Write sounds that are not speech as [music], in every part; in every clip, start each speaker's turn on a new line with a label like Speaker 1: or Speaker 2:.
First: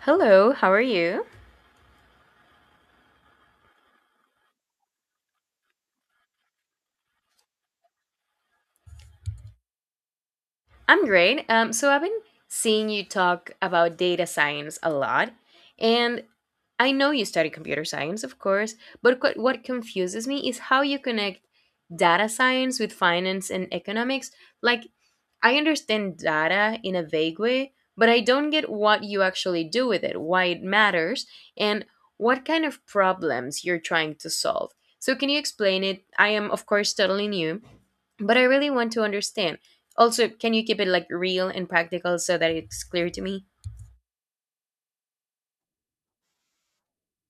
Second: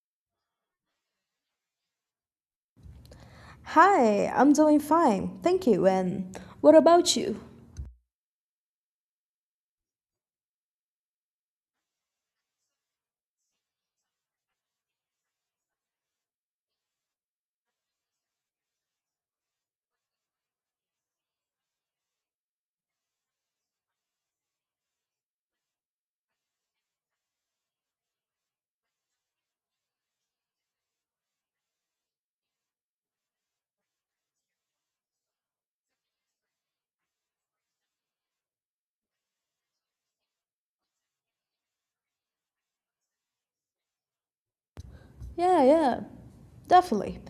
Speaker 1: Hello, how are you?
Speaker 2: Hi, I'm doing fine. Thank you. And what about you?
Speaker 1: I'm great. So I've been seeing you talk about data science a lot, and I know you study computer science, of course, but what confuses me is how you connect data science with finance and economics. Like, I understand data in a vague way, but I don't get what you actually do with it, why it matters, and what kind of problems you're trying to solve. So, can you explain it? I am, of course, totally new but I really want to understand. Also, can you keep it like real and practical so that it's clear to me?
Speaker 2: Yeah, yeah, definitely.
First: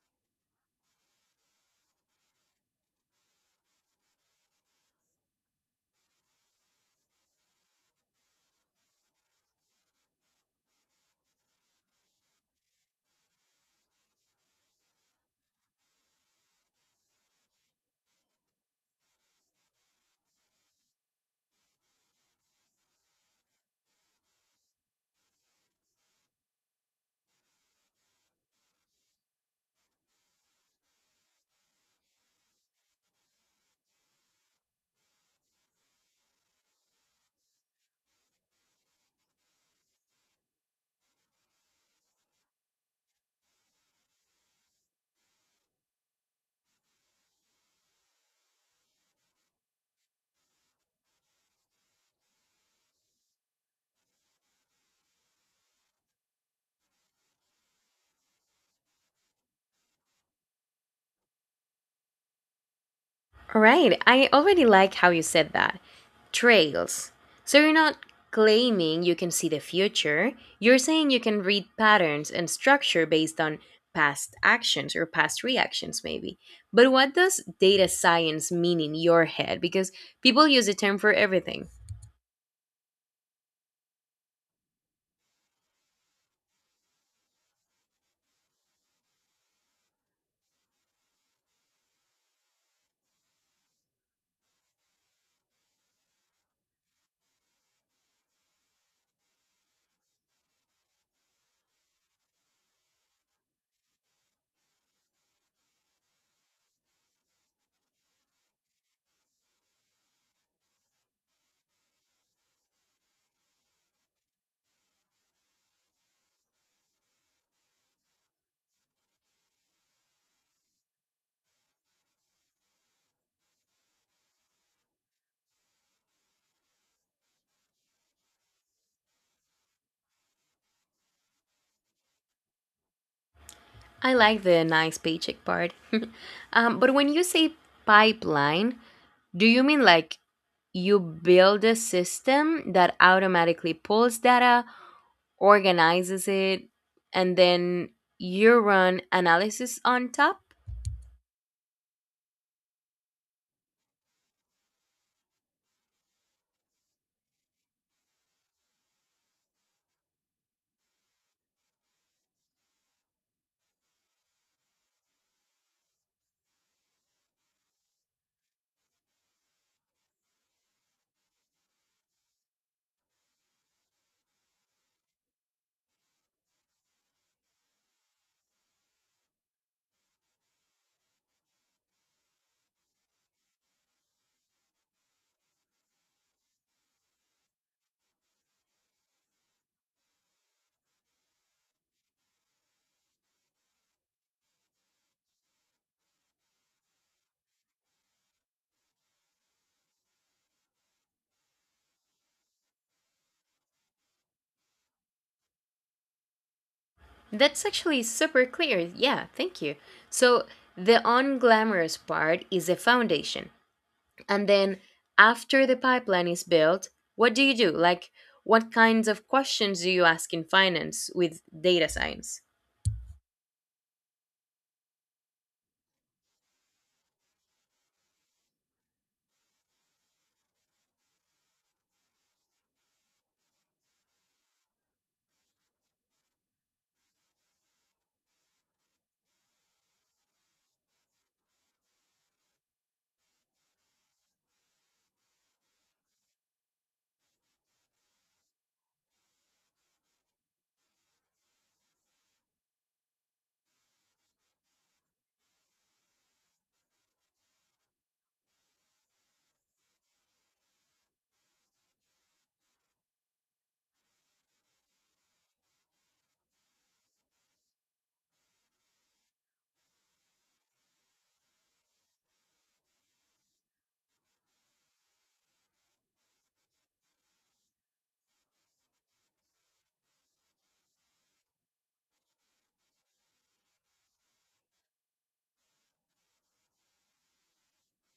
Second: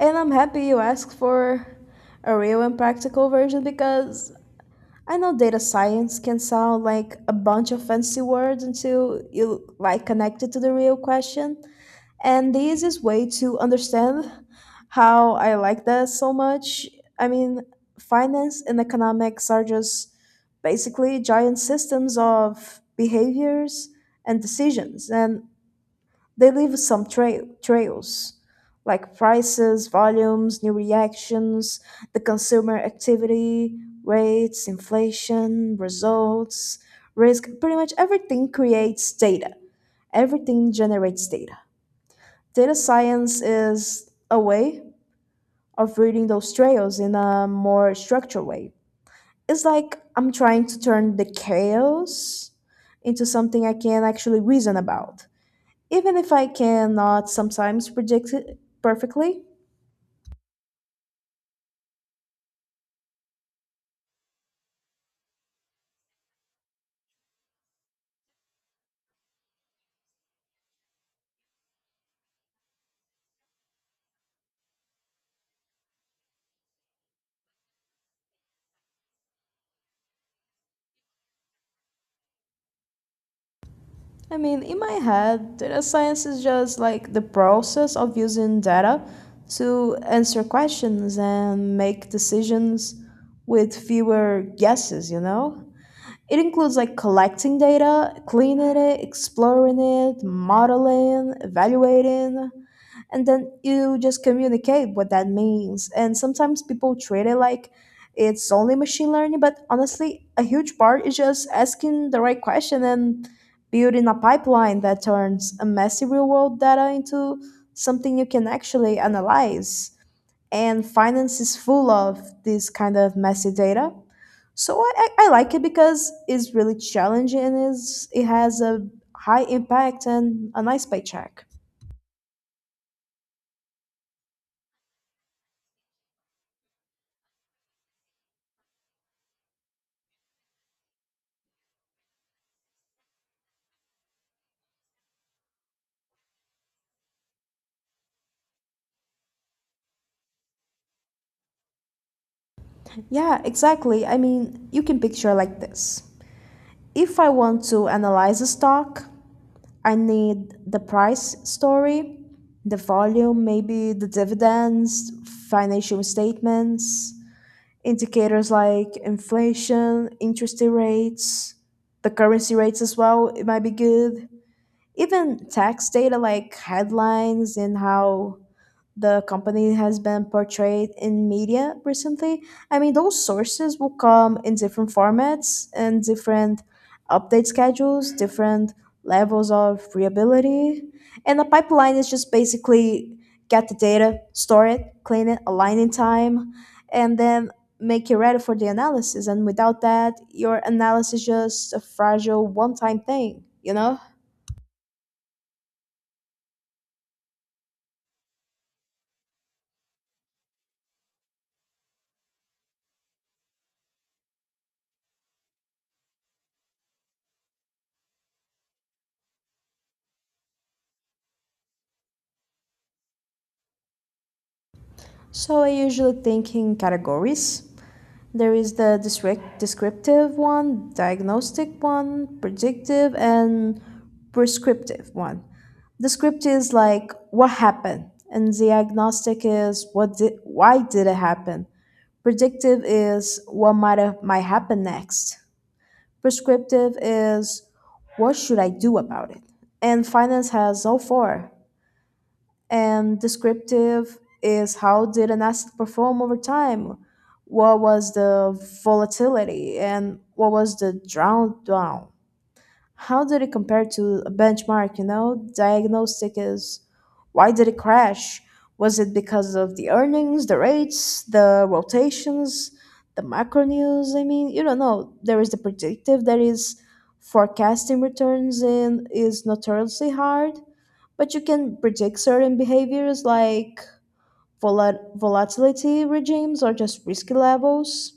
Speaker 2: And I'm happy you asked for a real and practical version because I know data science can sound like a bunch of fancy words until you like connect it to the real question. And the easiest way to understand how I like that so much, I mean, finance and economics are just basically giant systems of behaviors and decisions, and they leave some trails like prices, volumes, new reactions, the consumer activity, rates, inflation, results, risk. Pretty much everything creates data, everything generates data. Data science is a way of reading those trails in a more structured way. It's like I'm trying to turn the chaos into something I can actually reason about, even if I cannot sometimes predict it perfectly.
Speaker 1: All right, I already like how you said that. Trails. So you're not claiming you can see the future, you're saying you can read patterns and structure based on past actions or past reactions, maybe. But what does data science mean in your head? Because people use the term for everything.
Speaker 2: I mean, in my head, data science is just like the process of using data to answer questions and make decisions with fewer guesses, you know? It includes like collecting data, cleaning it, exploring it, modeling, evaluating, and then you just communicate what that means. And sometimes people treat it like it's only machine learning, but honestly, a huge part is just asking the right question and building a pipeline that turns a messy real world data into something you can actually analyze, and finance is full of this kind of messy data. So I like it because it's really challenging and is it has a high impact and a nice paycheck.
Speaker 1: I like the nice paycheck part. But when you say pipeline, do you mean like you build a system that automatically pulls data, organizes it, and then you run analysis on top.
Speaker 2: Yeah, exactly. I mean, you can picture like this. If I want to analyze a stock, I need the price story, the volume, maybe the dividends, financial statements, indicators like inflation, interest rates, the currency rates as well, it might be good. Even tax data like headlines and how the company has been portrayed in media recently. I mean, those sources will come in different formats and different update schedules, different levels of reliability. And the pipeline is just basically get the data, store it, clean it, align in time, and then make it ready for the analysis. And without that, your analysis is just a fragile one time thing, you know?
Speaker 1: That's actually super clear. Yeah, thank you. So, the unglamorous part is the foundation. And then, after the pipeline is built, what do you do? Like, what kinds of questions do you ask in finance with data science?
Speaker 2: So I usually think in categories. There is the descriptive one, diagnostic one, predictive, and prescriptive one. Descriptive is like what happened, and diagnostic is what did why did it happen. Predictive is what might happen next. Prescriptive is what should I do about it. And finance has all four, and descriptive is how did an asset perform over time? What was the volatility and what was the drawdown? How did it compare to a benchmark? You know, diagnostic is why did it crash? Was it because of the earnings, the rates, the rotations, the macro news? I mean, you don't know. There is the predictive, that is forecasting returns in is notoriously hard, but you can predict certain behaviors like volatility regimes or just risky levels.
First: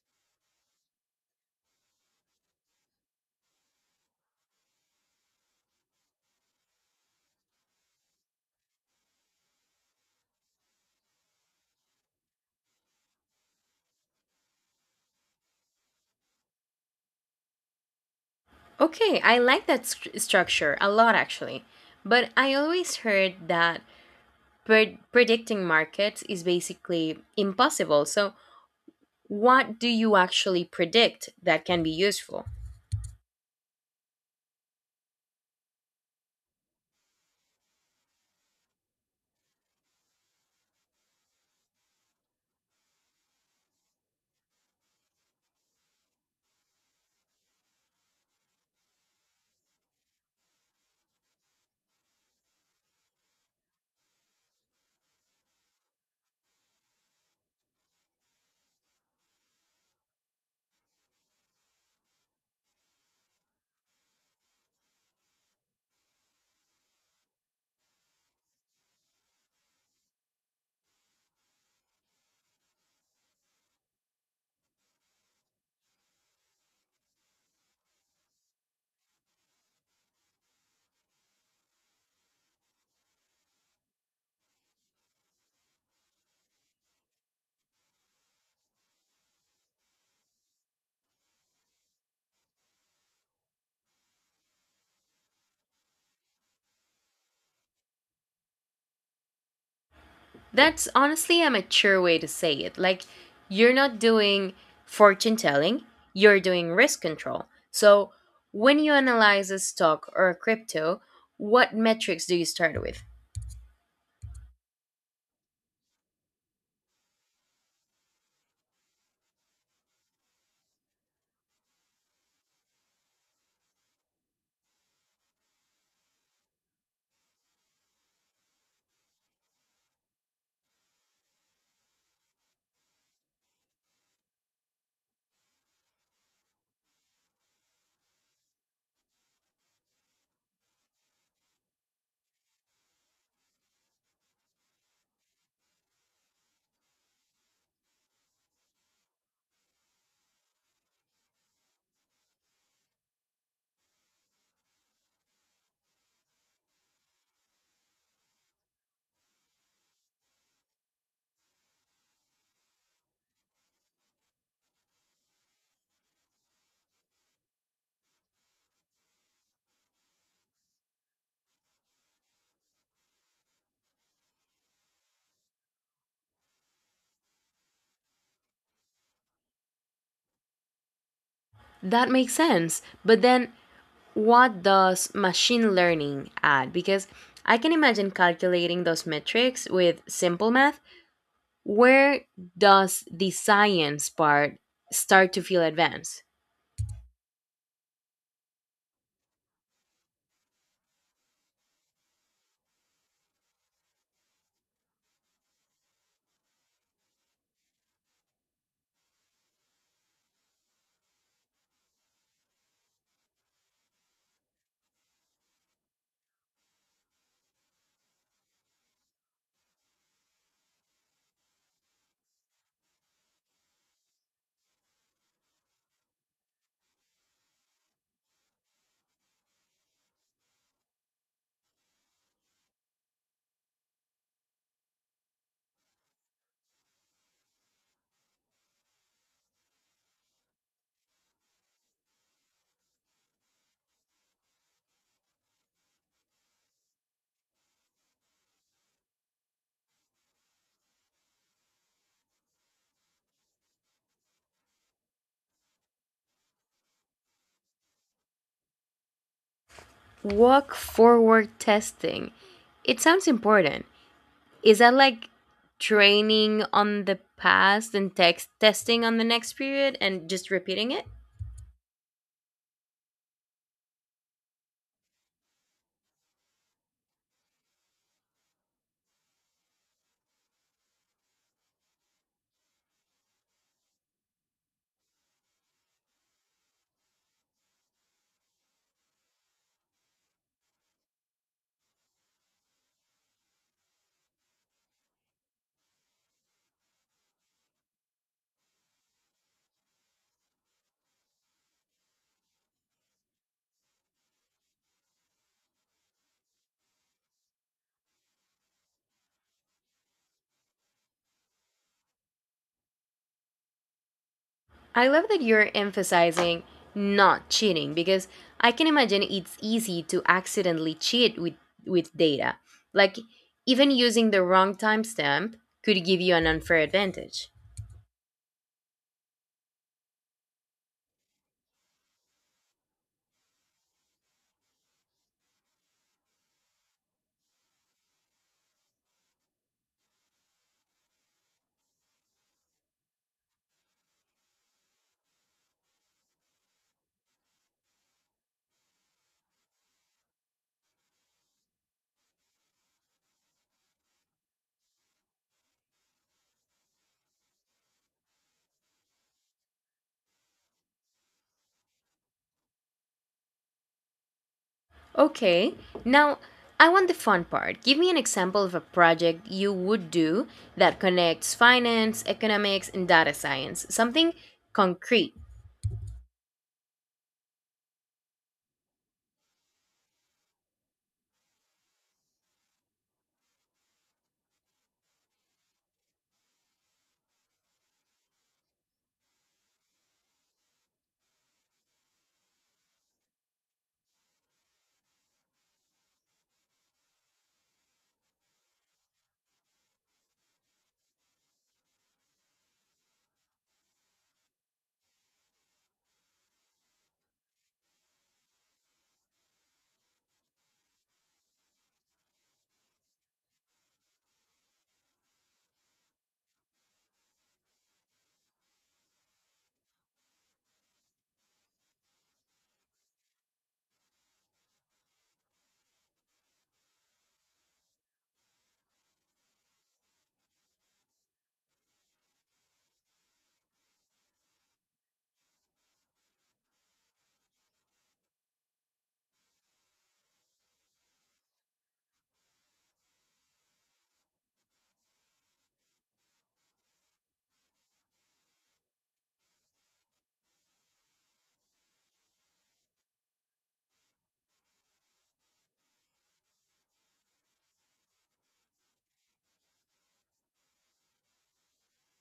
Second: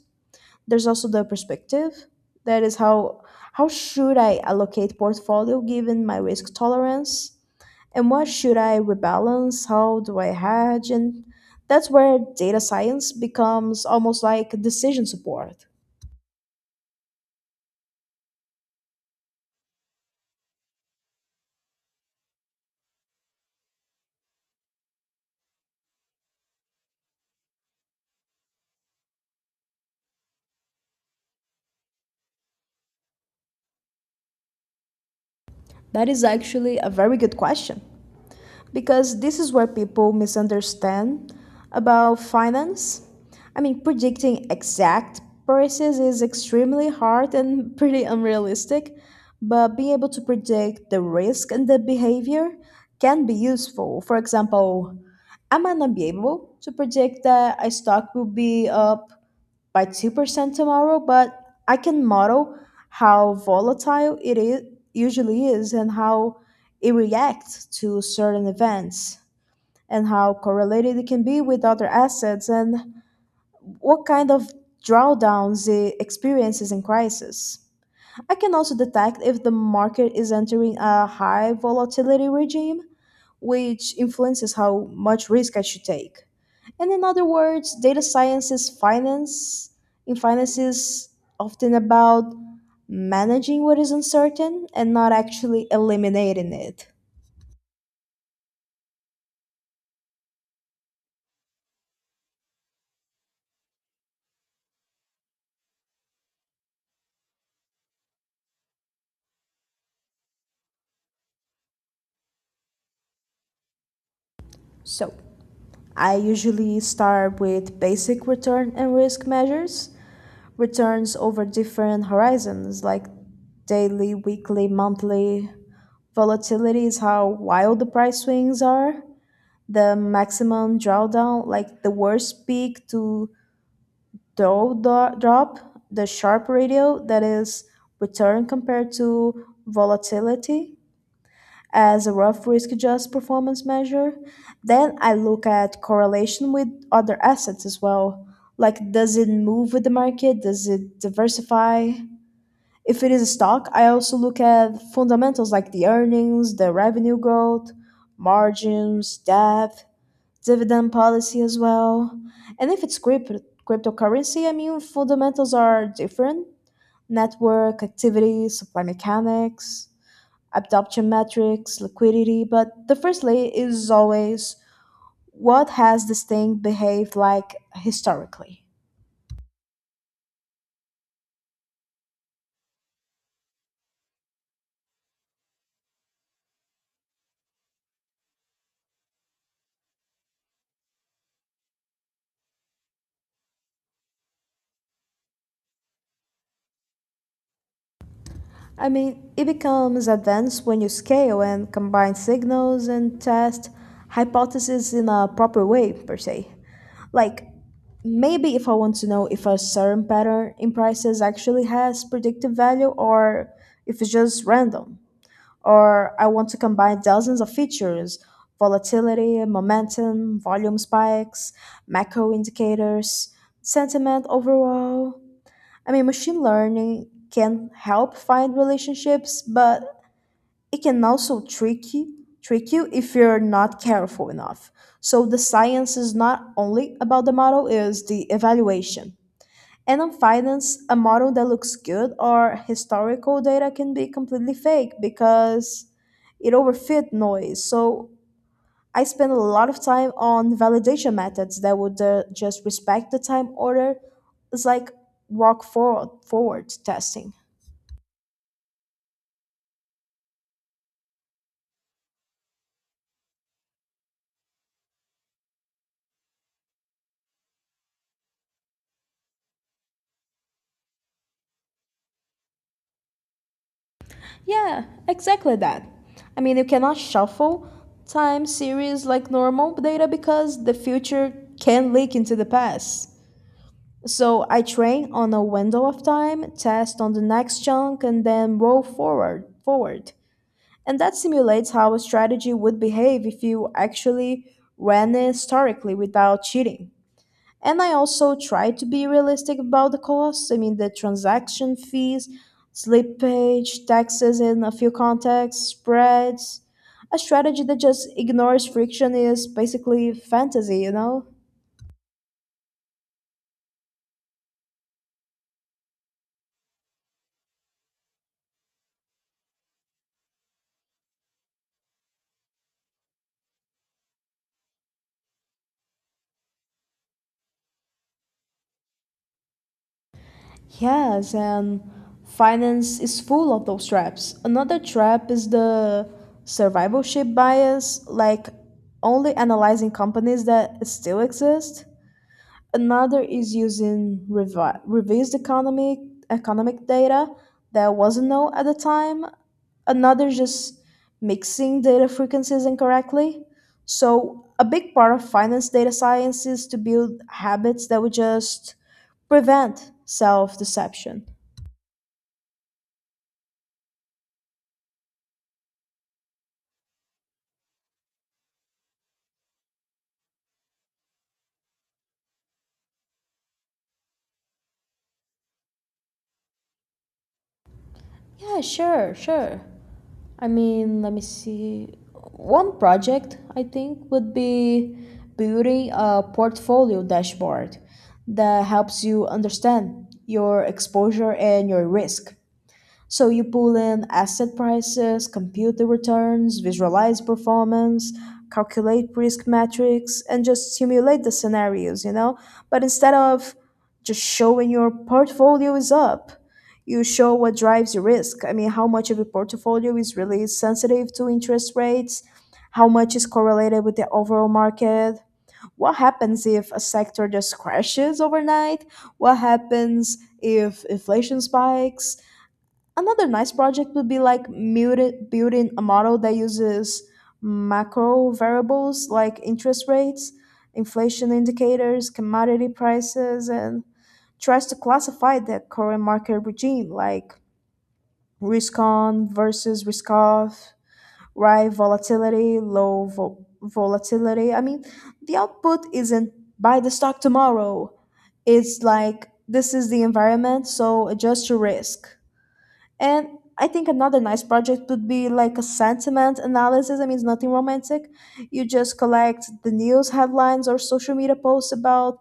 Speaker 2: There's also the perspective, that is how should I allocate portfolio given my risk tolerance, and what should I rebalance, how do I hedge, and that's where data science becomes almost like decision support.
Speaker 1: Okay, I like that structure a lot actually. But I always heard that predicting markets is basically impossible. So, what do you actually predict that can be useful?
Speaker 2: That is actually a very good question, because this is where people misunderstand about finance. I mean, predicting exact prices is extremely hard and [laughs] pretty unrealistic, but being able to predict the risk and the behavior can be useful. For example, I might not be able to predict that a stock will be up by 2% tomorrow, but I can model how volatile it usually is and how it reacts to certain events, and how correlated it can be with other assets, and what kind of drawdowns it experiences in crisis. I can also detect if the market is entering a high volatility regime, which influences how much risk I should take. And in other words, data science is finance. In finance is often about managing what is uncertain and not actually eliminating it.
Speaker 1: That's honestly a mature way to say it. Like, you're not doing fortune telling, you're doing risk control. So, when you analyze a stock or a crypto, what metrics do you start with?
Speaker 2: So, I usually start with basic return and risk measures, returns over different horizons like daily, weekly, monthly. Volatility is how wild the price swings are. The maximum drawdown, like the worst peak to drop, the sharp ratio, that is, return compared to volatility, as a rough risk adjusted performance measure. Then I look at correlation with other assets as well. Like, does it move with the market? Does it diversify? If it is a stock, I also look at fundamentals like the earnings, the revenue growth, margins, debt, dividend policy as well. And if it's cryptocurrency, I mean, fundamentals are different. Network, activity, supply mechanics, adoption metrics, liquidity. But the first layer is always, what has this thing behaved like historically?
Speaker 1: That makes sense. But then, what does machine learning add? Because I can imagine calculating those metrics with simple math. Where does the science part start to feel advanced?
Speaker 2: I mean, it becomes advanced when you scale and combine signals and test hypotheses in a proper way, per se. Like, maybe if I want to know if a certain pattern in prices actually has predictive value or if it's just random, or I want to combine dozens of features, volatility, momentum, volume spikes, macro indicators, sentiment overall. I mean, machine learning can help find relationships, but it can also trick you if you're not careful enough. So the science is not only about the model, is the evaluation. And on finance, a model that looks good or historical data can be completely fake because it overfit noise. So I spend a lot of time on validation methods that would just respect the time order. It's like walk forward testing.
Speaker 1: Walk forward testing. It sounds important. Is that like training on the past and text testing on the next period and just repeating it?
Speaker 2: Yeah, exactly that. I mean, you cannot shuffle time series like normal data because the future can leak into the past. So I train on a window of time, test on the next chunk, and then roll forward. And that simulates how a strategy would behave if you actually ran it historically without cheating. And I also try to be realistic about the costs. I mean, the transaction fees, slippage, taxes in a few contexts, spreads. A strategy that just ignores friction is basically fantasy, you know?
Speaker 1: I love that you're emphasizing not cheating because I can imagine it's easy to accidentally cheat with data. Like even using the wrong timestamp could give you an unfair advantage.
Speaker 2: Yes, and finance is full of those traps. Another trap is the survivorship bias, like only analyzing companies that still exist. Another is using revised economic data that wasn't known at the time. Another is just mixing data frequencies incorrectly. So a big part of finance data science is to build habits that would just prevent self-deception.
Speaker 1: Okay, now I want the fun part. Give me an example of a project you would do that connects finance, economics, and data science. Something concrete.
Speaker 2: Yeah, sure, sure. I mean, let me see. One project I think would be building a portfolio dashboard that helps you understand your exposure and your risk. So you pull in asset prices, compute the returns, visualize performance, calculate risk metrics, and just simulate the scenarios, you know? But instead of just showing your portfolio is up, you show what drives your risk. I mean, how much of your portfolio is really sensitive to interest rates, how much is correlated with the overall market, what happens if a sector just crashes overnight, what happens if inflation spikes. Another nice project would be like building a model that uses macro variables like interest rates, inflation indicators, commodity prices, and tries to classify the current market regime, like risk on versus risk off, right volatility, low volatility. I mean, the output isn't buy the stock tomorrow. It's like, this is the environment, so adjust your risk. And I think another nice project would be like a sentiment analysis. I mean, it's nothing romantic. You just collect the news headlines or social media posts about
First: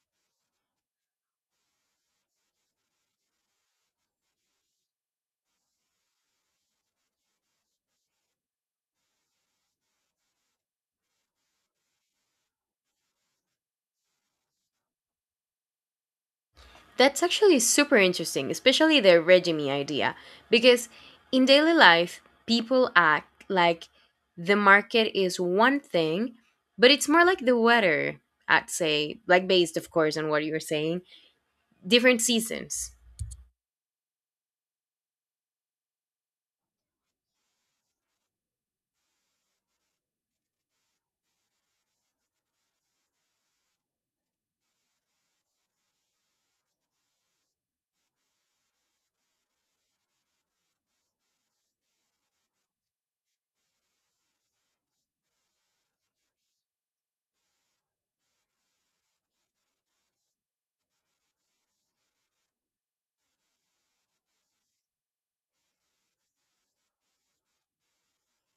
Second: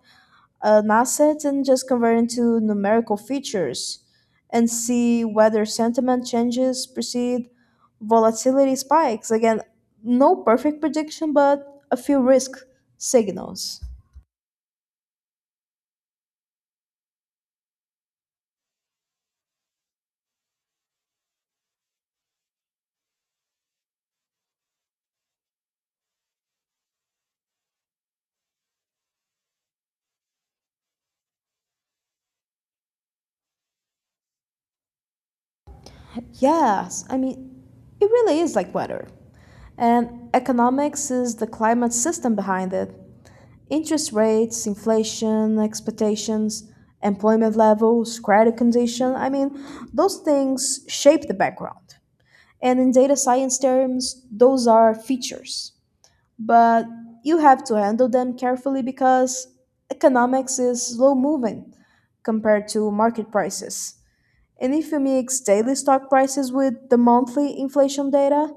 Speaker 2: an asset and just convert it into numerical features and see whether sentiment changes precede volatility spikes. Again, no perfect prediction, but a few risk signals.
Speaker 1: That's actually super interesting, especially the regime idea, because in daily life, people act like the market is one thing, but it's more like the weather, I'd say, like based, of course, on what you were saying, different seasons.
Speaker 2: Yes, I mean, it really is like weather. And economics is the climate system behind it. Interest rates, inflation expectations, employment levels, credit condition. I mean, those things shape the background. And in data science terms, those are features. But you have to handle them carefully because economics is slow moving compared to market prices. And if you mix daily stock prices with the monthly inflation data,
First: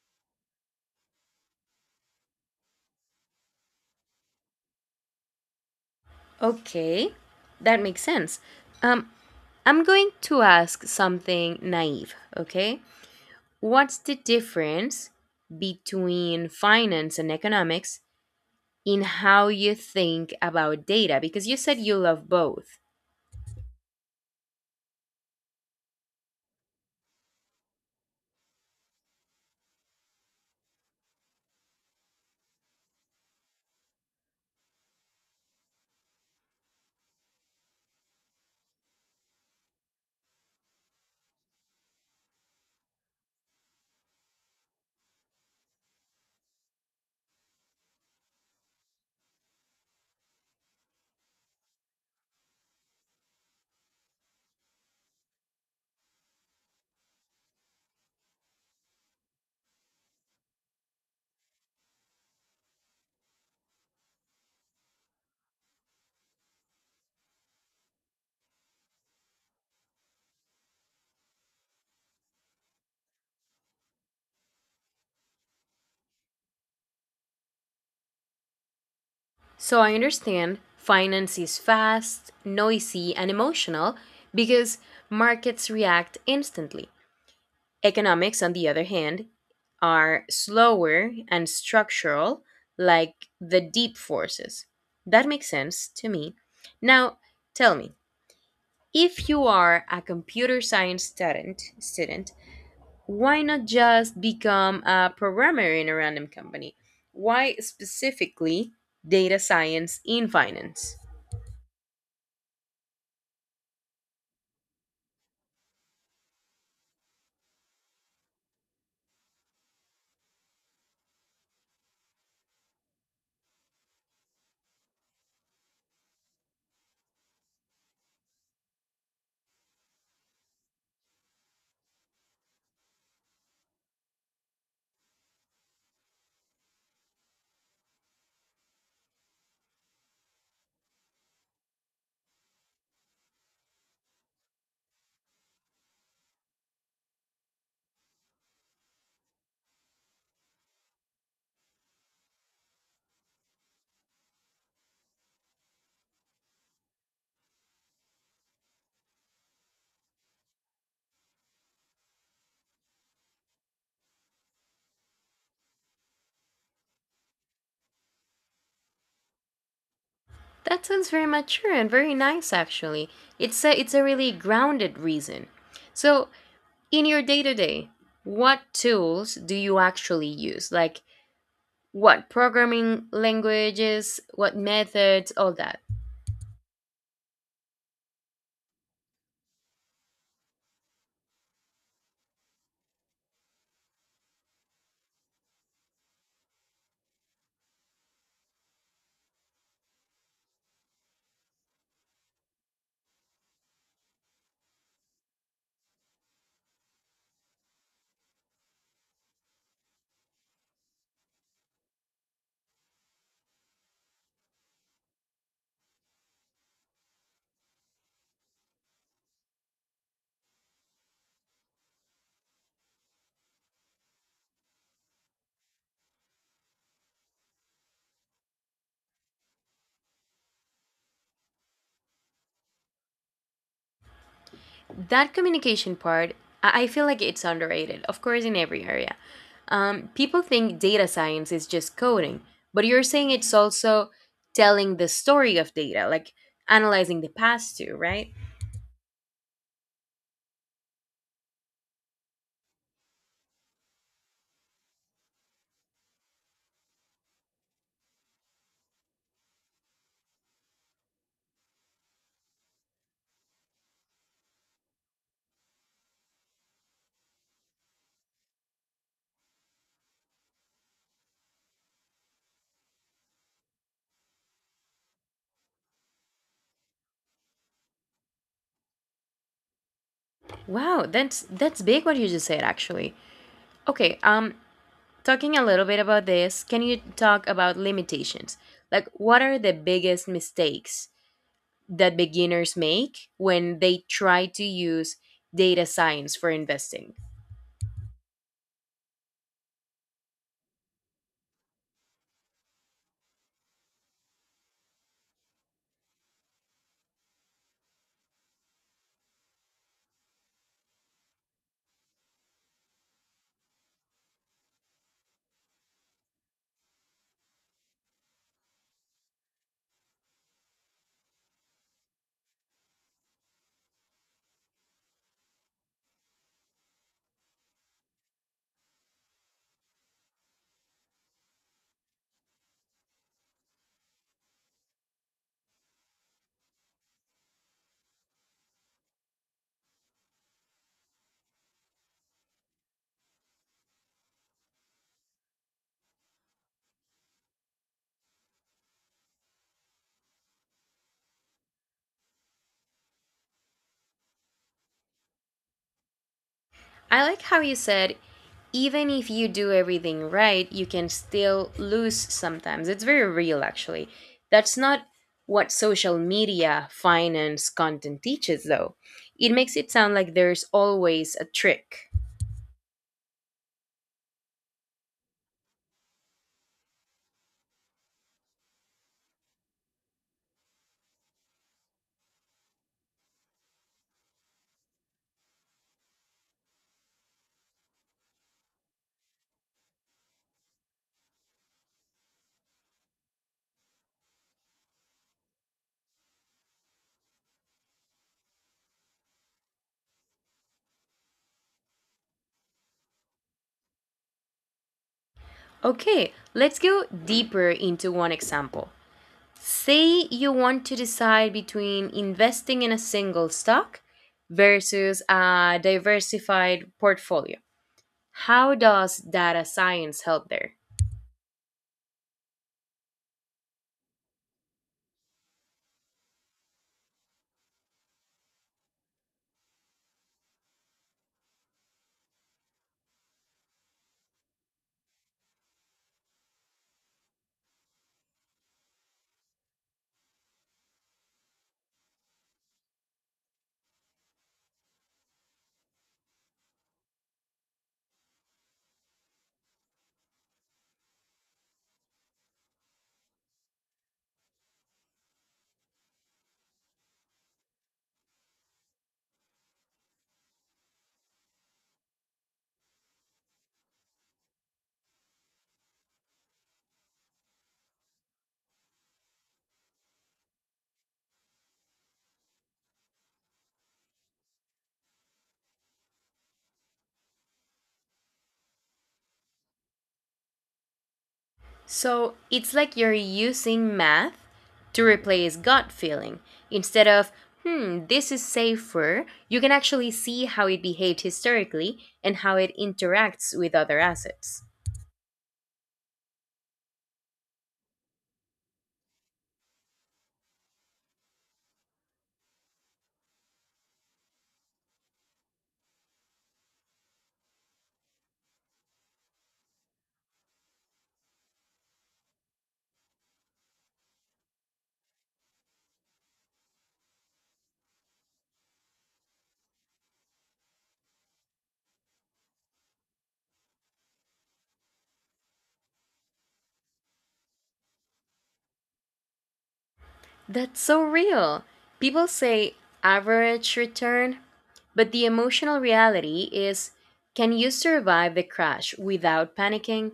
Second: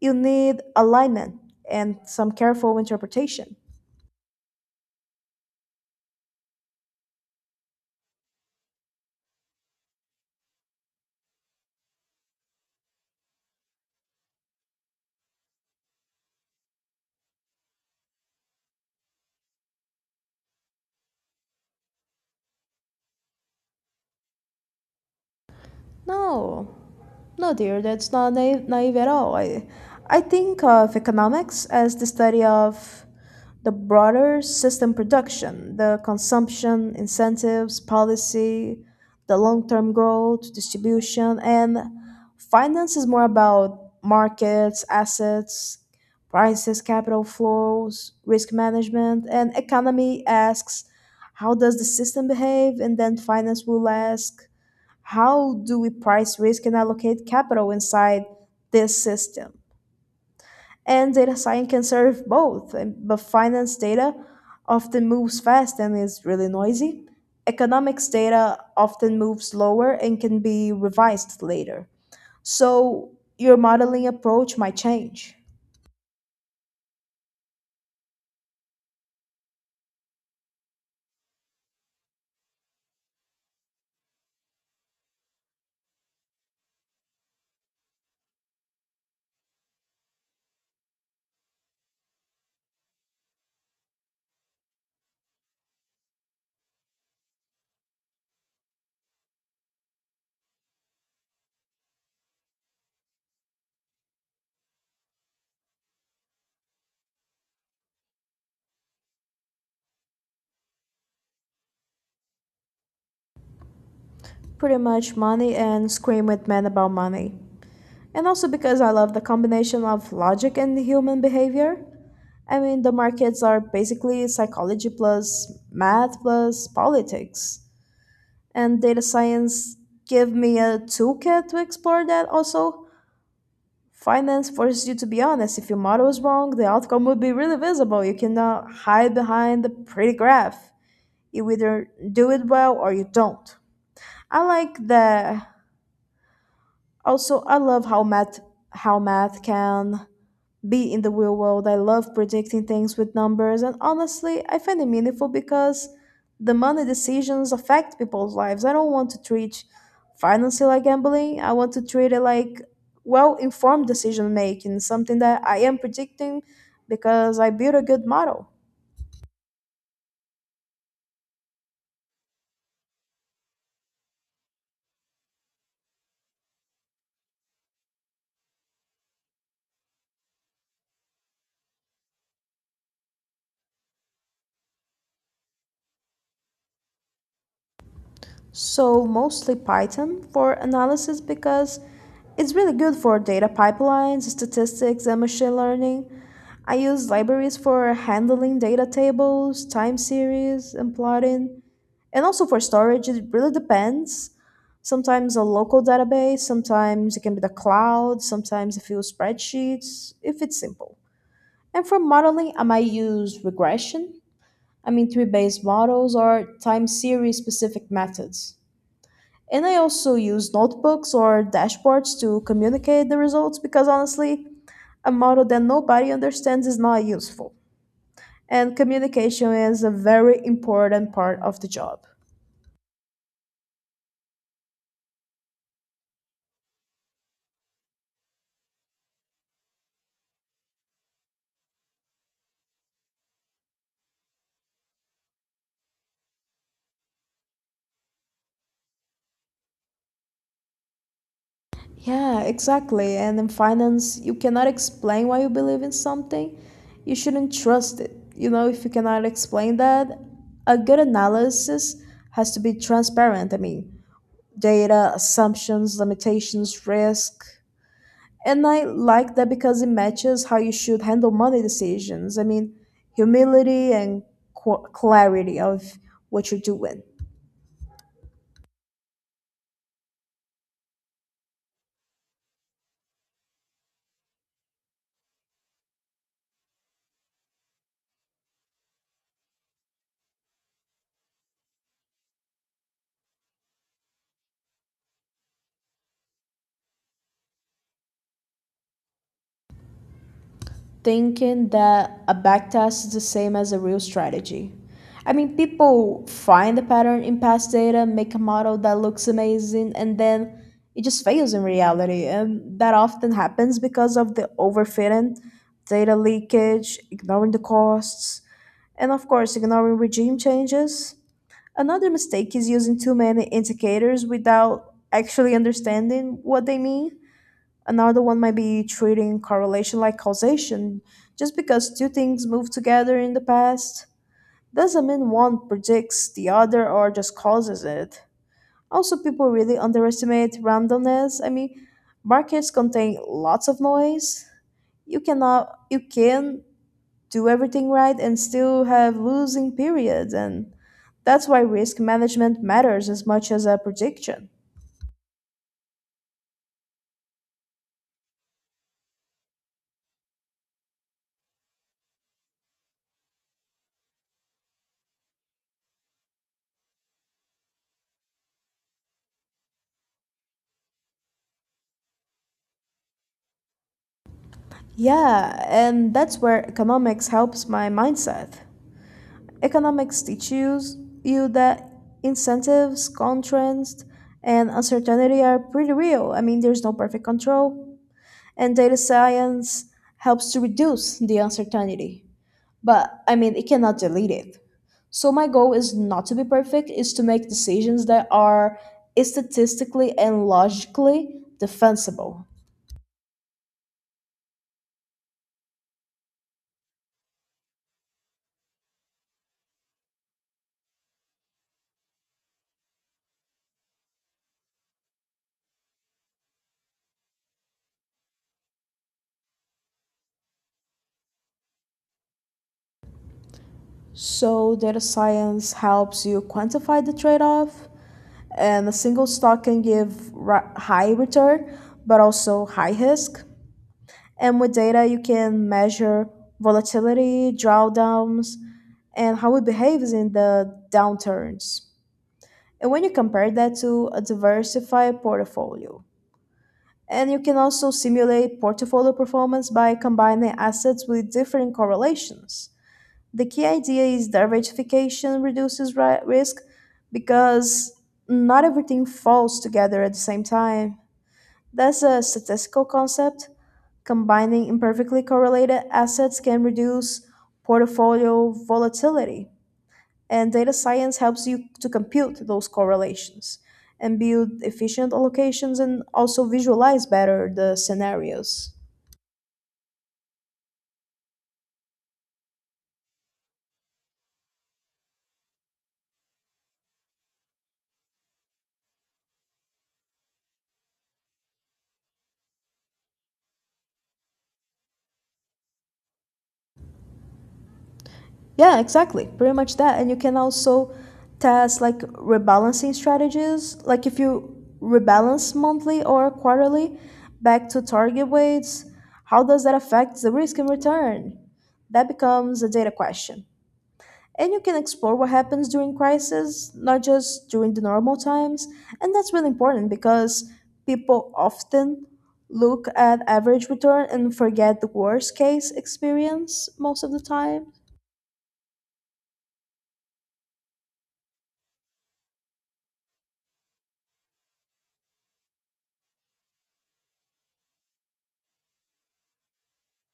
Speaker 2: you need alignment and some careful interpretation.
Speaker 1: Okay, that makes sense. Um, I'm going to ask something naive, okay? What's the difference between finance and economics in how you think about data? Because you said you love both.
Speaker 2: No, no, dear, that's not naive at all. I think of economics as the study of the broader system, production, the consumption, incentives, policy, the long term growth, distribution, and finance is more about markets, assets, prices, capital flows, risk management, and economy asks how does the system behave, and then finance will ask how do we price risk and allocate capital inside this system? And data science can serve both, but finance data often moves fast and is really noisy. Economics data often moves slower and can be revised later. So your modeling approach might change.
Speaker 1: So I understand finance is fast, noisy, and emotional because markets react instantly. Economics, on the other hand, are slower and structural, like the deep forces. That makes sense to me. Now, tell me, if you are a computer science student, why not just become a programmer in a random company? Why specifically data science in finance?
Speaker 2: Pretty much money, and scream with men about money. And also because I love the combination of logic and human behavior. I mean, the markets are basically psychology plus math plus politics. And data science give me a toolkit to explore that also. Finance forces you to be honest. If your model is wrong, the outcome would be really visible. You cannot hide behind the pretty graph. You either do it well or you don't. I like the also I love how math can be in the real world. I love predicting things with numbers, and honestly, I find it meaningful because the money decisions affect people's lives. I don't want to treat financing like gambling. I want to treat it like well-informed decision making, something that I am predicting because I built a good model.
Speaker 1: That sounds very mature and very nice actually. It's a really grounded reason. So in your day to day, what tools do you actually use? Like what programming languages, what methods, all that.
Speaker 2: So mostly Python for analysis because it's really good for data pipelines, statistics, and machine learning. I use libraries for handling data tables, time series, and plotting, and also for storage. It really depends. Sometimes a local database, sometimes it can be the cloud, sometimes a few spreadsheets, if it's simple. And for modeling, I might use regression, I mean, tree based models, or time series specific methods. And I also use notebooks or dashboards to communicate the results because honestly, a model that nobody understands is not useful. And communication is a very important part of the job.
Speaker 1: That communication part, I feel like it's underrated, of course, in every area. People think data science is just coding, but you're saying it's also telling the story of data, like analyzing the past too, right?
Speaker 2: Yeah, exactly. And in finance, you cannot explain why you believe in something. You shouldn't trust it. You know, if you cannot explain that, a good analysis has to be transparent. I mean, data, assumptions, limitations, risk. And I like that because it matches how you should handle money decisions. I mean, humility and clarity of what you're doing.
Speaker 1: Wow, that's big what you just said actually. Okay, talking a little bit about this, can you talk about limitations? Like, what are the biggest mistakes that beginners make when they try to use data science for investing?
Speaker 2: Thinking that a backtest is the same as a real strategy. I mean, people find a pattern in past data, make a model that looks amazing, and then it just fails in reality. And that often happens because of the overfitting, data leakage, ignoring the costs, and of course, ignoring regime changes. Another mistake is using too many indicators without actually understanding what they mean. Another one might be treating correlation like causation. Just because two things move together in the past doesn't mean one predicts the other or just causes it. Also, people really underestimate randomness. I mean, markets contain lots of noise. You cannot, you can do everything right and still have losing periods, and that's why risk management matters as much as a prediction.
Speaker 1: I like how you said, even if you do everything right, you can still lose sometimes. It's very real, actually. That's not what social media finance content teaches, though. It makes it sound like there's always a trick.
Speaker 2: Yeah, and that's where economics helps my mindset. Economics teaches you that incentives, constraints, and uncertainty are pretty real. I mean, there's no perfect control. And data science helps to reduce the uncertainty. But I mean, it cannot delete it. So, my goal is not to be perfect, is to make decisions that are statistically and logically defensible.
Speaker 1: Okay, let's go deeper into one example. Say you want to decide between investing in a single stock versus a diversified portfolio. How does data science help there?
Speaker 2: So, data science helps you quantify the trade off, and a single stock can give high return but also high risk. And with data, you can measure volatility, drawdowns, and how it behaves in the downturns. And when you compare that to a diversified portfolio, and you can also simulate portfolio performance by combining assets with different correlations, the key idea is diversification reduces risk because not everything falls together at the same time. That's a statistical concept. Combining imperfectly correlated assets can reduce portfolio volatility, and data science helps you to compute those correlations and build efficient allocations and also visualize better the scenarios.
Speaker 1: So it's like you're using math to replace gut feeling. Instead of, hmm, this is safer, you can actually see how it behaved historically and how it interacts with other assets.
Speaker 2: Yeah, exactly. Pretty much that. And you can also test like rebalancing strategies. Like if you rebalance monthly or quarterly back to target weights, how does that affect the risk and return? That becomes a data question. And you can explore what happens during crisis, not just during the normal times. And that's really important because people often look at average return and forget the worst case experience most of the time.
Speaker 1: That's so real. People say average return, but the emotional reality is can you survive the crash without panicking?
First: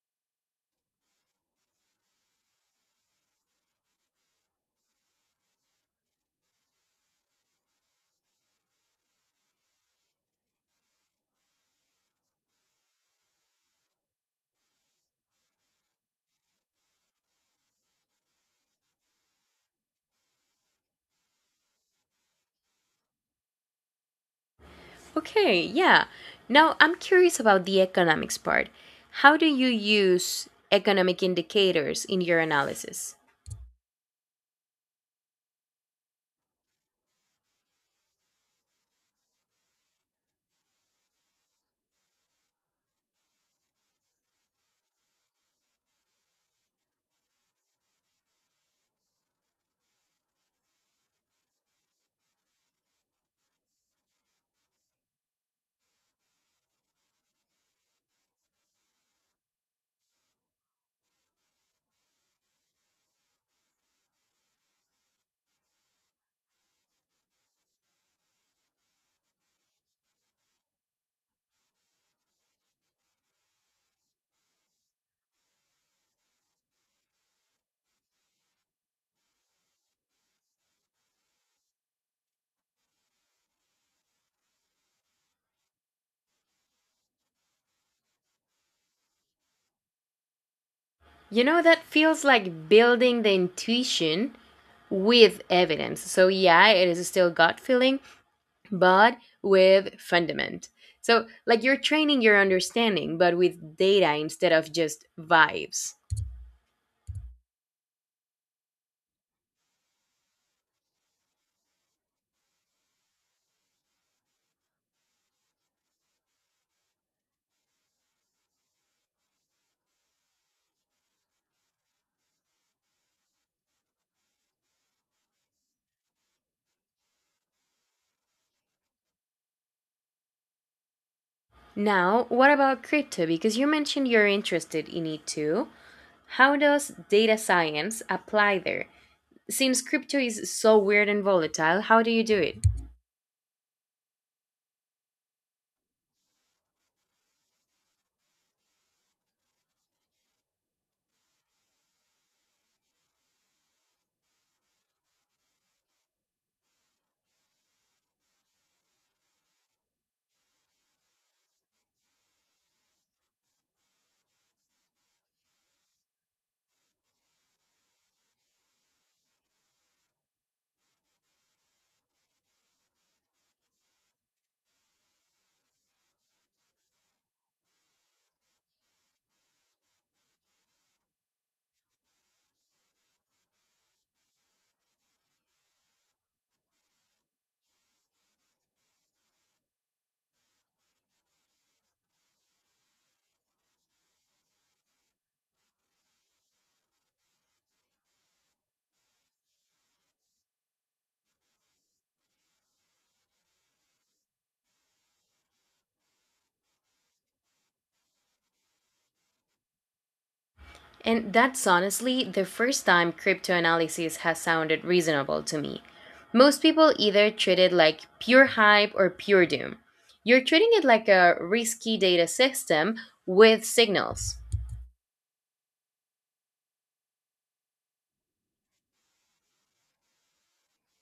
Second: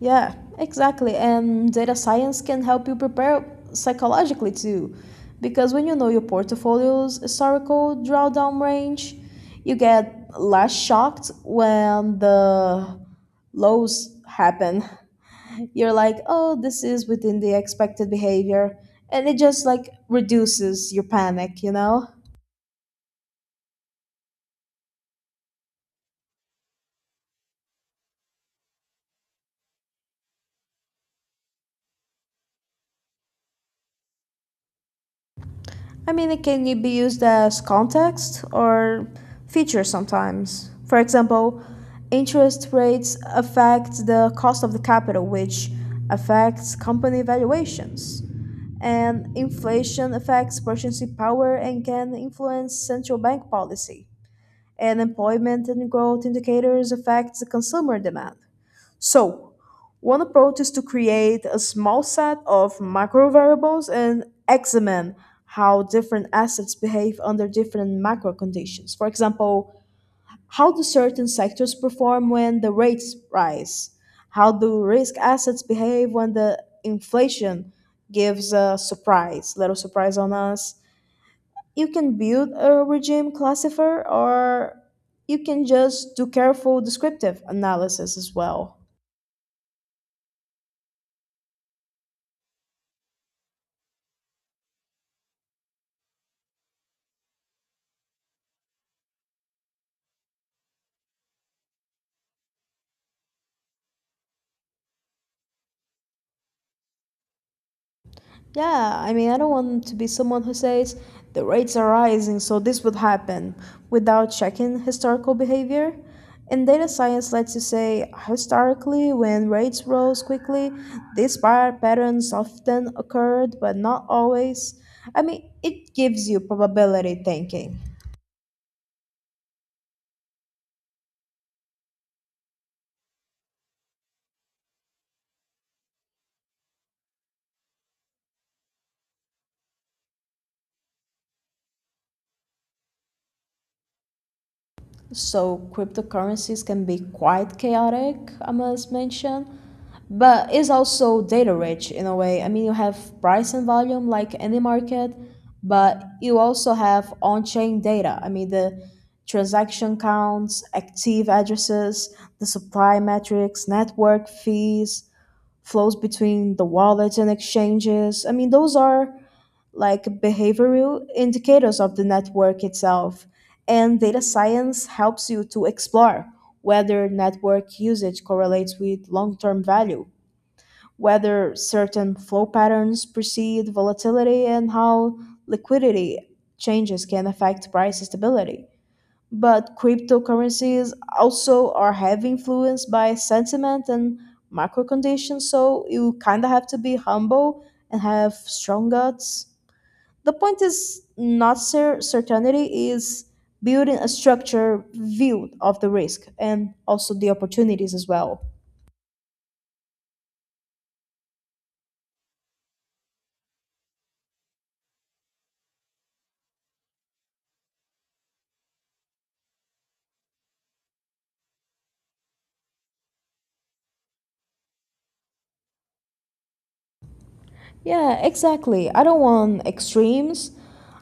Speaker 2: Yeah, exactly. And data science can help you prepare psychologically too. Because when you know your portfolio's historical drawdown range, you get less shocked when the lows happen. [laughs] You're like, oh, this is within the expected behavior. And it just like reduces your panic, you know?
Speaker 1: Okay, yeah. Now I'm curious about the economics part. How do you use economic indicators in your analysis?
Speaker 2: I mean, it can be used as context or feature sometimes. For example, interest rates affect the cost of the capital, which affects company valuations. And inflation affects purchasing power and can influence central bank policy. And employment and growth indicators affect the consumer demand. So, one approach is to create a small set of macrovariables and examine how different assets behave under different macro conditions. For example, how do certain sectors perform when the rates rise? How do risk assets behave when the inflation gives a surprise, little surprise on us? You can build a regime classifier or you can just do careful descriptive analysis as well.
Speaker 1: You know, that feels like building the intuition with evidence. So, yeah, it is still gut feeling, but with fundament. So, like you're training your understanding, but with data instead of just vibes.
Speaker 2: Yeah, I mean, I don't want to be someone who says the rates are rising, so this would happen without checking historical behavior. And data science lets you say historically, when rates rose quickly, these prior patterns often occurred, but not always. I mean, it gives you probability thinking.
Speaker 1: Now, what about crypto? Because you mentioned you're interested in it too. How does data science apply there? Since crypto is so weird and volatile, how do you do it?
Speaker 2: So cryptocurrencies can be quite chaotic, I must mention, but it's also data rich in a way. I mean, you have price and volume like any market, but you also have on chain data. I mean, the transaction counts, active addresses, the supply metrics, network fees, flows between the wallets and exchanges. I mean, those are like behavioral indicators of the network itself. And data science helps you to explore whether network usage correlates with long term value, whether certain flow patterns precede volatility, and how liquidity changes can affect price stability. But cryptocurrencies also are heavily influenced by sentiment and macro conditions, so you kind of have to be humble and have strong guts. The point is not certainty, is building a structure view of the risk and also the opportunities as well.
Speaker 1: And that's honestly the first time cryptoanalysis has sounded reasonable to me. Most people either treat it like pure hype or pure doom. You're treating it like a risky data system with signals.
Speaker 2: Yeah, exactly. I don't want extremes.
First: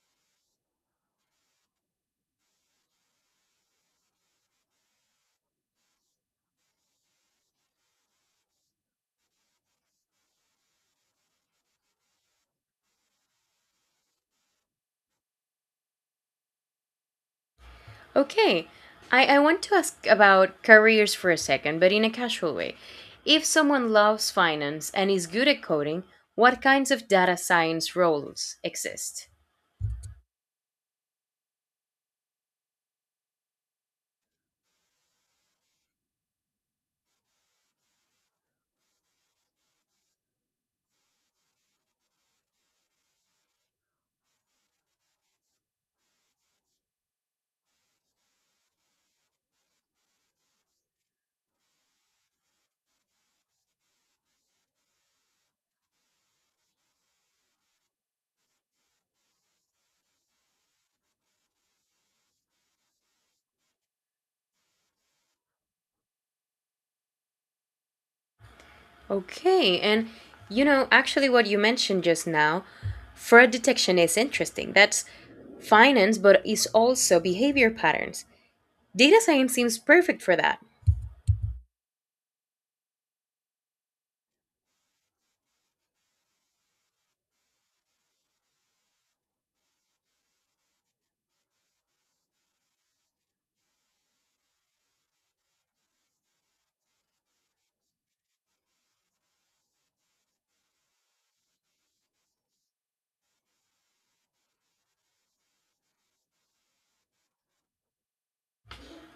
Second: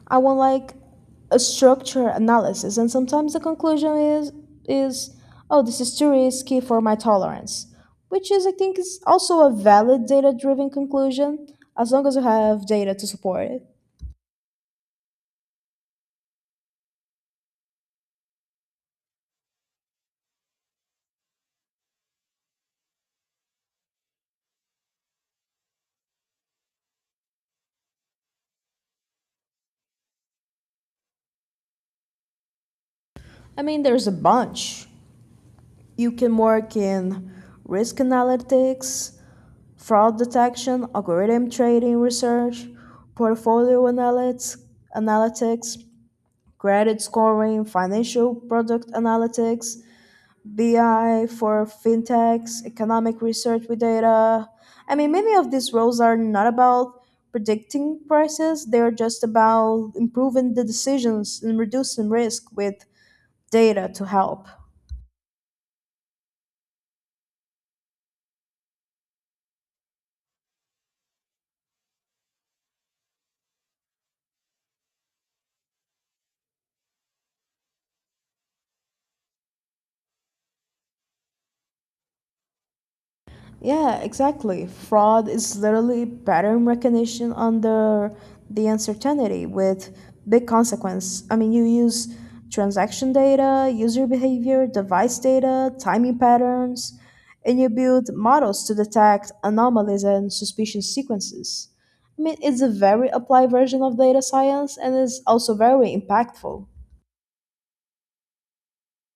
Speaker 2: I want like a structure analysis, and sometimes the conclusion is is oh, this is too risky for my tolerance, which is I think is also a valid data driven conclusion as long as you have data to support it.
Speaker 1: Okay, I want to ask about careers for a second, but in a casual way. If someone loves finance and is good at coding, what kinds of data science roles exist?
Speaker 2: I mean, there's a bunch. You can work in risk analytics, fraud detection, algorithm trading research, portfolio analytics, analytics credit scoring, financial product analytics, BI for fintechs, economic research with data. I mean, many of these roles are not about predicting prices, they're just about improving the decisions and reducing risk with data to help.
Speaker 1: Okay, and you know, actually, what you mentioned just now, fraud detection is interesting. That's finance, but it's also behavior patterns. Data science seems perfect for that.
Speaker 2: Yeah, exactly. Fraud is literally pattern recognition under the uncertainty with big consequence. I mean, you use transaction data, user behavior, device data, timing patterns, and you build models to detect anomalies and suspicious sequences. I mean, it's a very applied version of data science and is also very impactful.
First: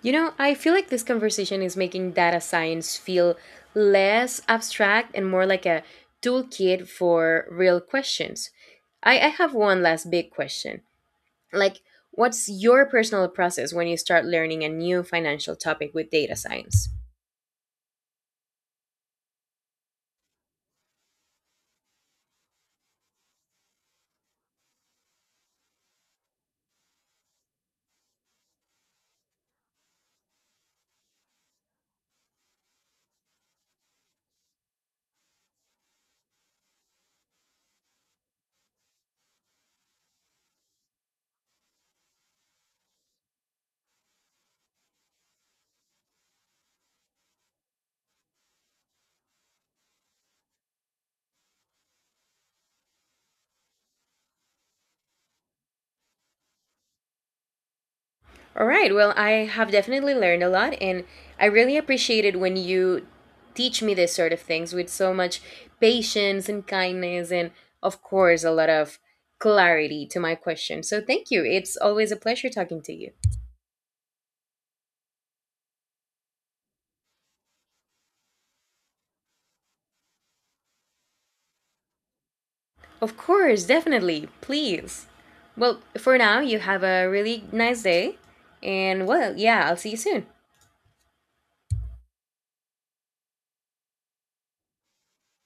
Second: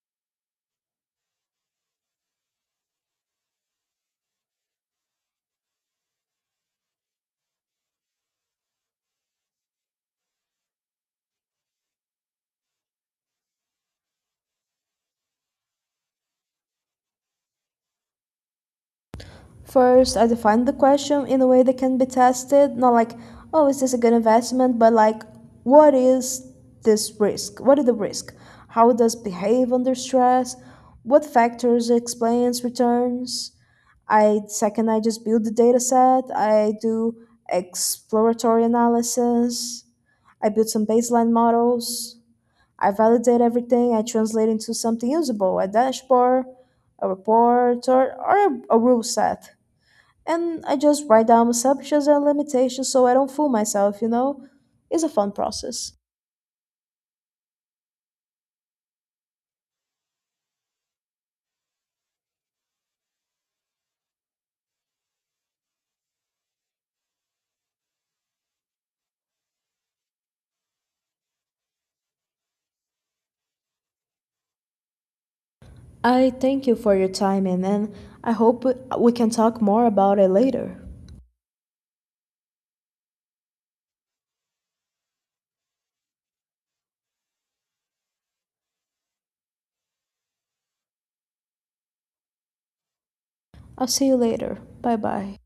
Speaker 1: You know, I feel like this conversation is making data science feel less abstract and more like a toolkit for real questions. I have one last big question. Like, what's your personal process when you start learning a new financial topic with data science?
Speaker 2: First, I define the question in a way that can be tested, not like, oh, is this a good investment, but like, what is this risk? What is the risk? How it does it behave under stress? What factors explains returns? I second, I just build the data set. I do exploratory analysis. I build some baseline models. I validate everything. I translate into something usable, a dashboard, a report, or a rule set, and I just write down my assumptions and limitations so I don't fool myself, you know? It's a fun process.
Speaker 1: All right. Well, I have definitely learned a lot, and I really appreciate it when you teach me this sort of things with so much patience and kindness, and of course, a lot of clarity to my question. So, thank you. It's always a pleasure talking to you.
Speaker 2: I thank you for your time, and I hope we can talk more about it later.
Speaker 1: Of course, definitely. Please. Well, for now, you have a really nice day, and well, yeah, I'll see you soon.
Speaker 2: I'll see you later. Bye bye.